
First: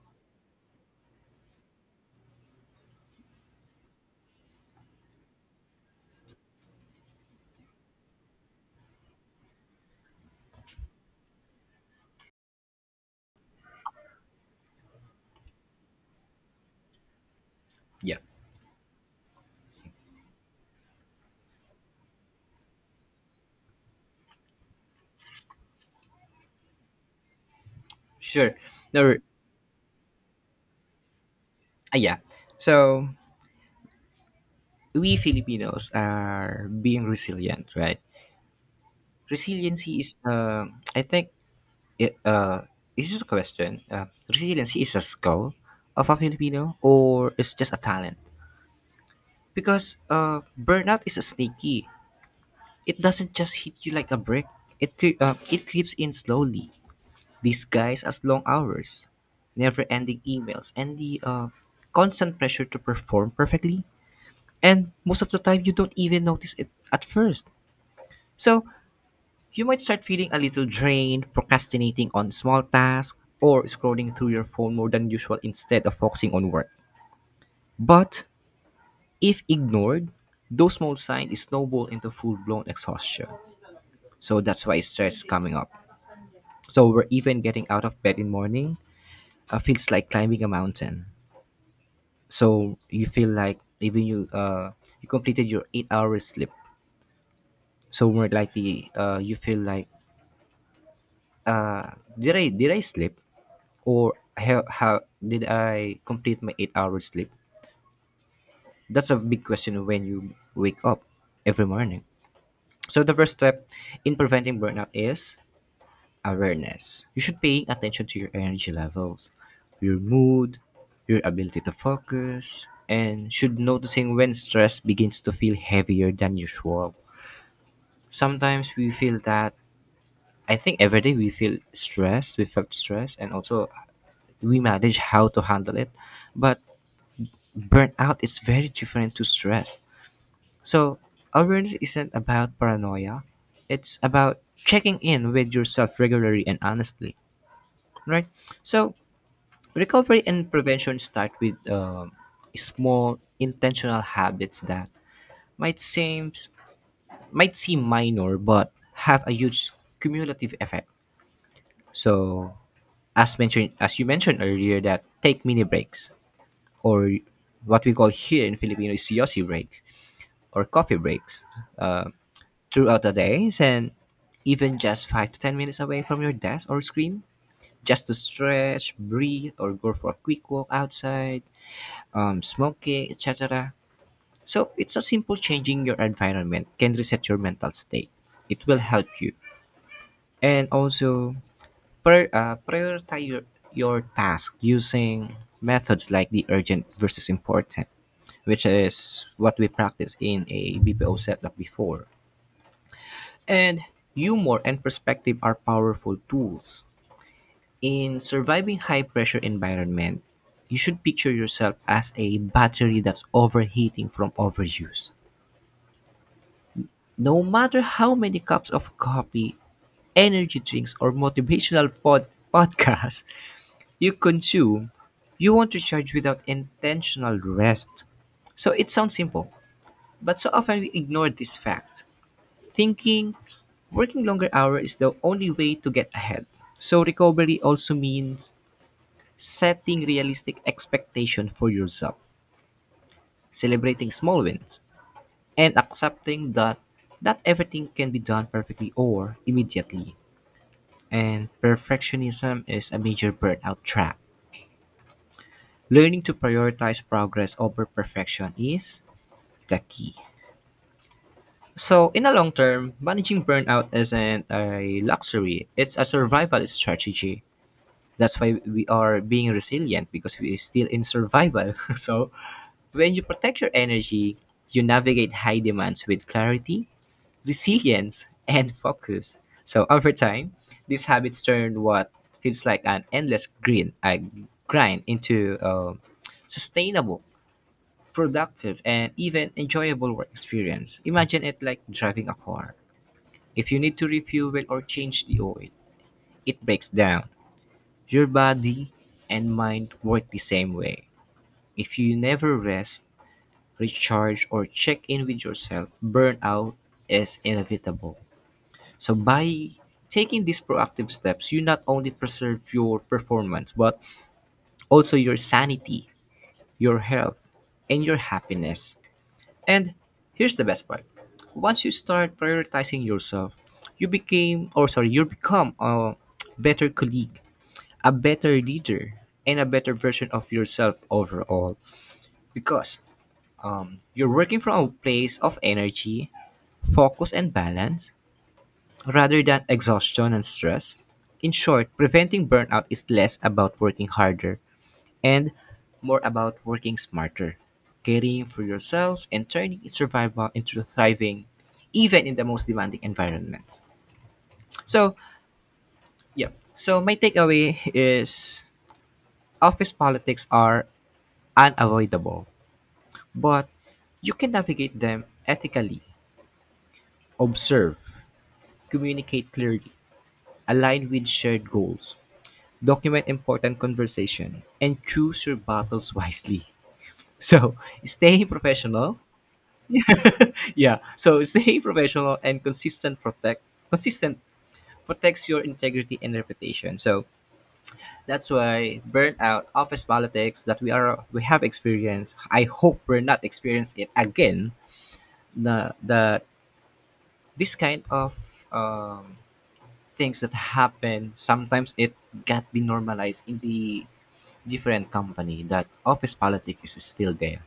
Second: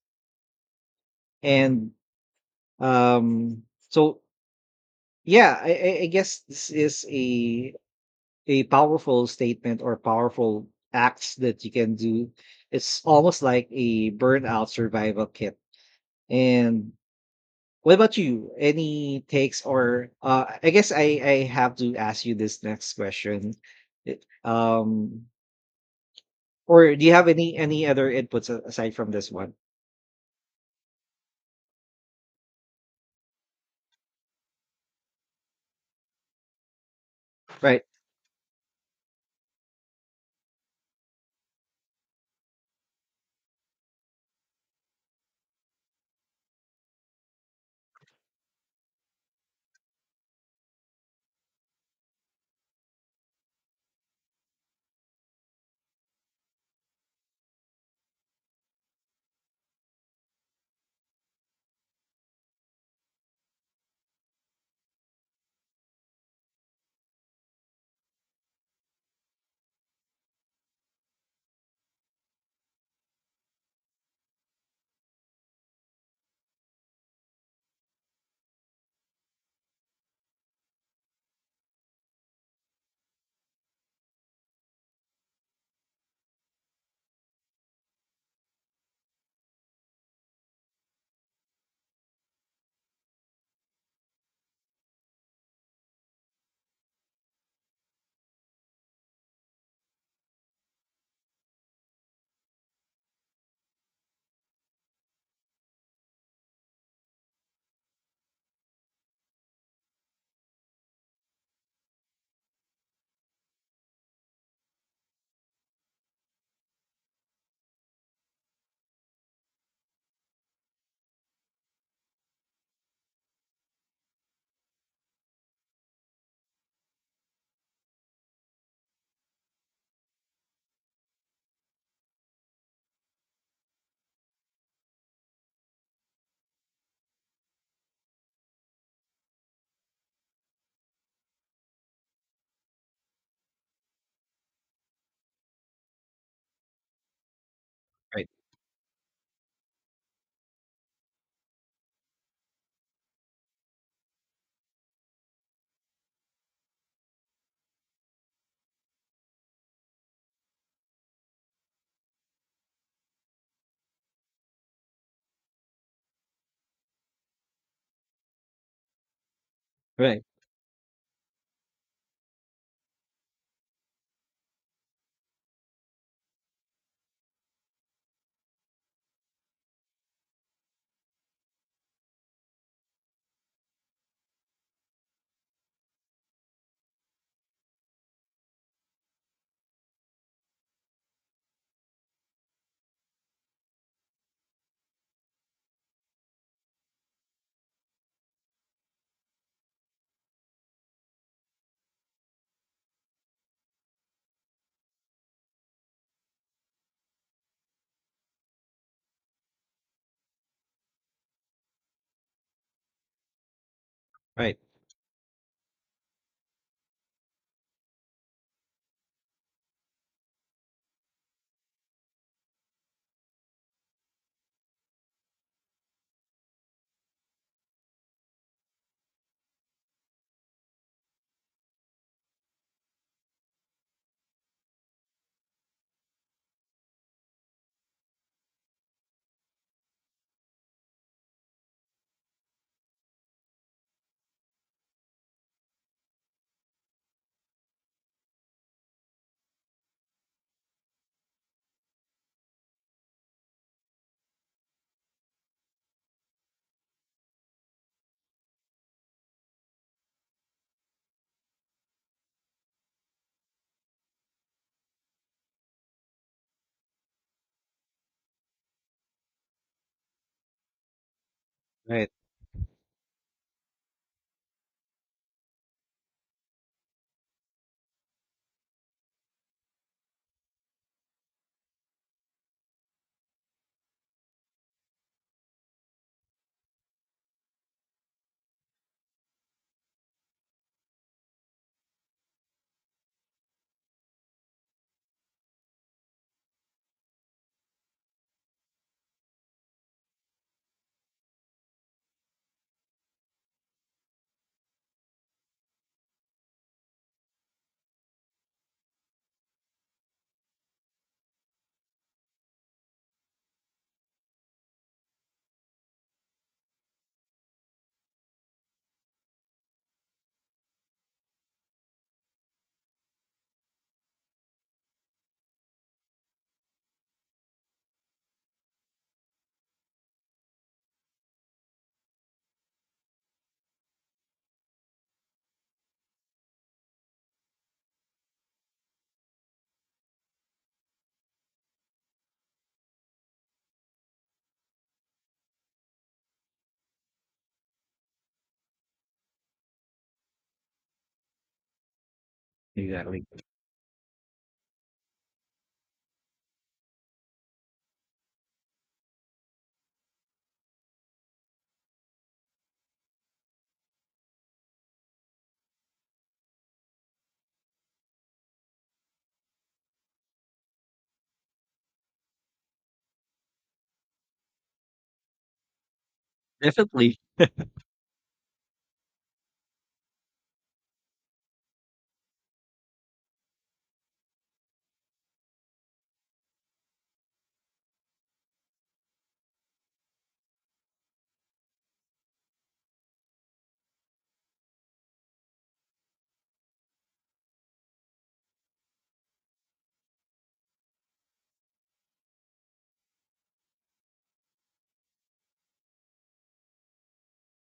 S1: And um, so, yeah, I guess this is a powerful statement or powerful acts that you can do. It's almost like a burnout survival kit. And what about
S2: Yeah.
S1: you? Any takes or I guess I have to ask you this next question. It- Um, Or do you have any other inputs
S2: Sure.
S1: a aside
S2: No,
S1: from this one?
S2: yeah. So we Filipinos are being resilient,
S1: Right,
S2: right? Resiliency is, I think, it, is this a question? Resiliency is a skill of a Filipino or it's just a talent? Because burnout is a sneaky. It doesn't just hit you like a brick. It creeps in slowly, disguised as long hours, never-ending emails, and the constant pressure to perform perfectly. And most of the time, you don't even notice it at first. So you might start feeling a little drained, procrastinating on small tasks, or scrolling through your phone more than usual instead of focusing on work. But if ignored, those small signs snowball into full blown exhaustion. So that's why stress coming up. So we're even getting out of bed in morning feels like climbing a mountain. So you feel like even you completed your 8 hours sleep. So more likely you feel like uh, did I sleep? Or have, how did I complete my 8 hours sleep? That's a big question when you wake up every morning. So the first step in preventing burnout is awareness. You should pay attention to your energy levels, your mood, your ability to focus, and should noticing when stress begins to feel heavier than usual. Sometimes we feel that I think every day we feel stress, we felt stress, and also we manage how to handle it. But burnout is very different to stress. So, awareness isn't about paranoia, it's about checking in with yourself regularly and honestly, right?
S1: right,
S2: So, recovery and prevention start with small intentional habits that might seem might seem minor but have a huge cumulative effect. So, as you mentioned earlier that take mini breaks or what we call here in Filipino is yosi breaks
S1: right,
S2: or coffee breaks throughout the days and even just 5 to 10 minutes away from your desk or screen just to stretch, breathe, or go for a quick walk outside, smoking, etc. So it's a simple, changing your environment can reset your mental state. It will help you. And also prioritize your task using methods like the urgent versus important, which is what we practiced in a BPO setup before. And humor and perspective are powerful tools. In surviving high pressure environment, you should picture yourself as a battery that's overheating from
S1: right,
S2: overuse. No matter how many cups of coffee, energy drinks, or podcasts you consume, you want to charge without intentional rest. So it sounds simple, but so often we ignore this fact, thinking working longer hours is the only way to get ahead. So recovery also means setting realistic expectation for yourself, celebrating small wins, and accepting that not everything can be done perfectly or immediately. And perfectionism is a major burnout trap. Learning to prioritize progress over perfection is the key. So, in the long term, managing burnout isn't a luxury, it's a survival strategy. That's why we are being resilient because we are still in survival.
S1: right.
S2: So when you protect your energy you navigate high demands with clarity, resilience and focus. So over time these habits turn what feels like an endless grind, grind into a sustainable, productive and even enjoyable work experience. Imagine it like driving a car. If you need to refuel or change the oil, it breaks down. Your body and mind work the same way. If you never rest, recharge, or check in with yourself, burnout is inevitable. So, by taking these proactive steps, you not only preserve your performance, but also your sanity, your health, and your happiness. And here's the best part, once you start prioritizing yourself, you became, or sorry, you become a better colleague, a better leader and a better version of yourself overall because you're working from a place of energy, focus, and balance rather than exhaustion and stress. In short, preventing burnout is less about working harder and more about working smarter, caring for yourself, and turning survival into thriving, even in the most demanding
S1: Exactly.
S2: environment. So, yeah. So, my takeaway is office politics are unavoidable. But you can navigate them ethically, observe, communicate clearly, align with shared goals, document important conversation, and choose your battles wisely.
S1: Definitely.
S2: So stay professional. Yeah. So stay professional and consistent protects your integrity and reputation. So that's why burnout, office politics that we have experienced. I hope we're not experiencing it again. The this kind of um, things that happen sometimes, it got be normalized in the different company that office politics is still there,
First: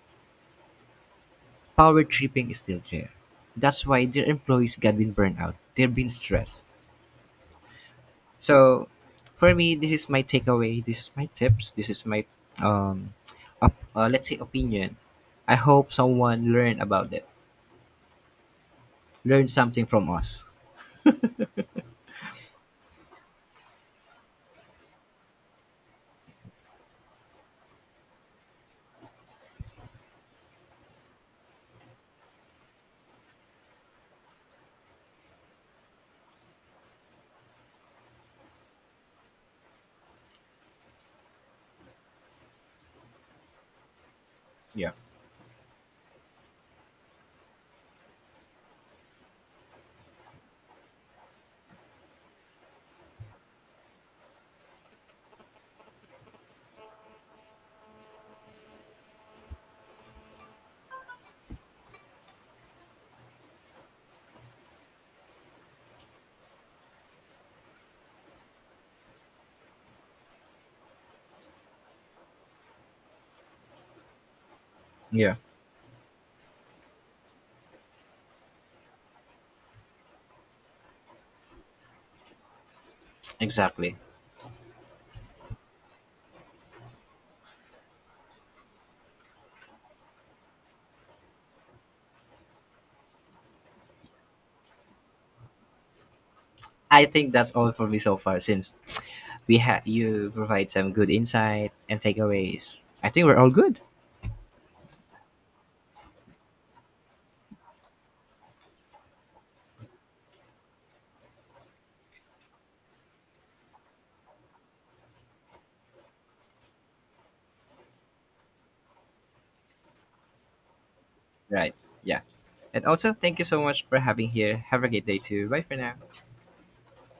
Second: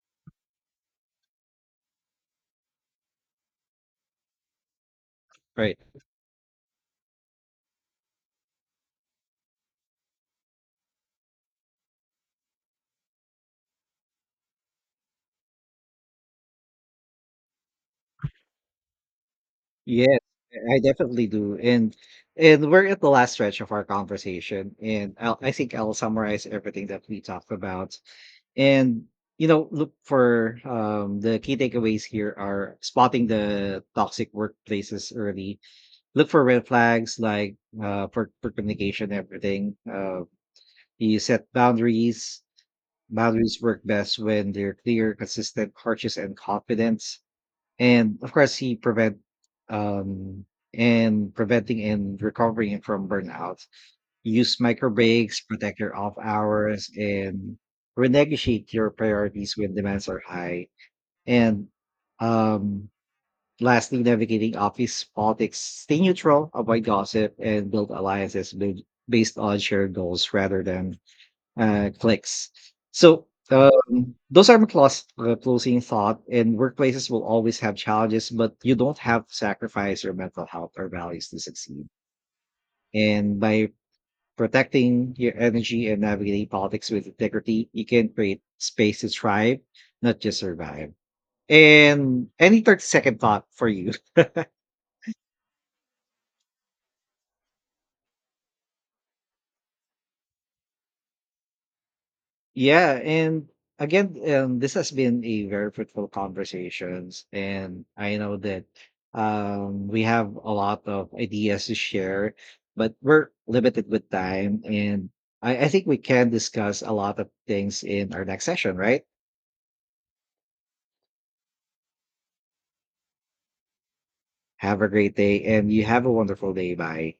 S2: power tripping is still there, that's why their employees got been burned out,
S1: Right.
S2: they've been stressed. So for me this is my takeaway, this is my tips, this is my um let's say opinion. I hope someone learn about it, learn something from
S1: Yes,
S2: us.
S1: I definitely do. And we're at the last stretch of our conversation, and I think I'll summarize everything that we talked about. And you know, look for the key takeaways here are spotting the toxic workplaces early. Look for red flags like for communication, everything. You set boundaries. Boundaries work best when they're
S2: Yeah.
S1: clear, consistent, cautious, and confident. And of course, he prevent um and preventing and recovering from burnout. Use micro breaks, protect your off hours, and renegotiate your priorities when demands are high. And um lastly, navigating office politics, stay neutral, avoid gossip, and build alliances based on shared goals rather than clicks. So those are my
S2: Yeah,
S1: closing thought. And workplaces will always have challenges, but you don't have to sacrifice your mental health or values to succeed. And by
S2: exactly.
S1: protecting your energy and navigating politics with integrity, you can create space to thrive, not just survive. And any 30-second thought for you?
S2: I think that's all for me so far since we had you provide some good insight and takeaways.
S1: Yeah,
S2: I think we're
S1: and
S2: all good,
S1: again, this has been a very fruitful conversations, and I know that we have a lot of ideas to share, but we're limited with time, and I think we can discuss a lot of things in our next session. Right?
S2: right? Yeah. And also, thank you so much for having here.
S1: Have
S2: Have
S1: a
S2: a great
S1: great
S2: day
S1: day,
S2: too. Bye
S1: and
S2: for
S1: you
S2: now.
S1: have a wonderful day. Bye.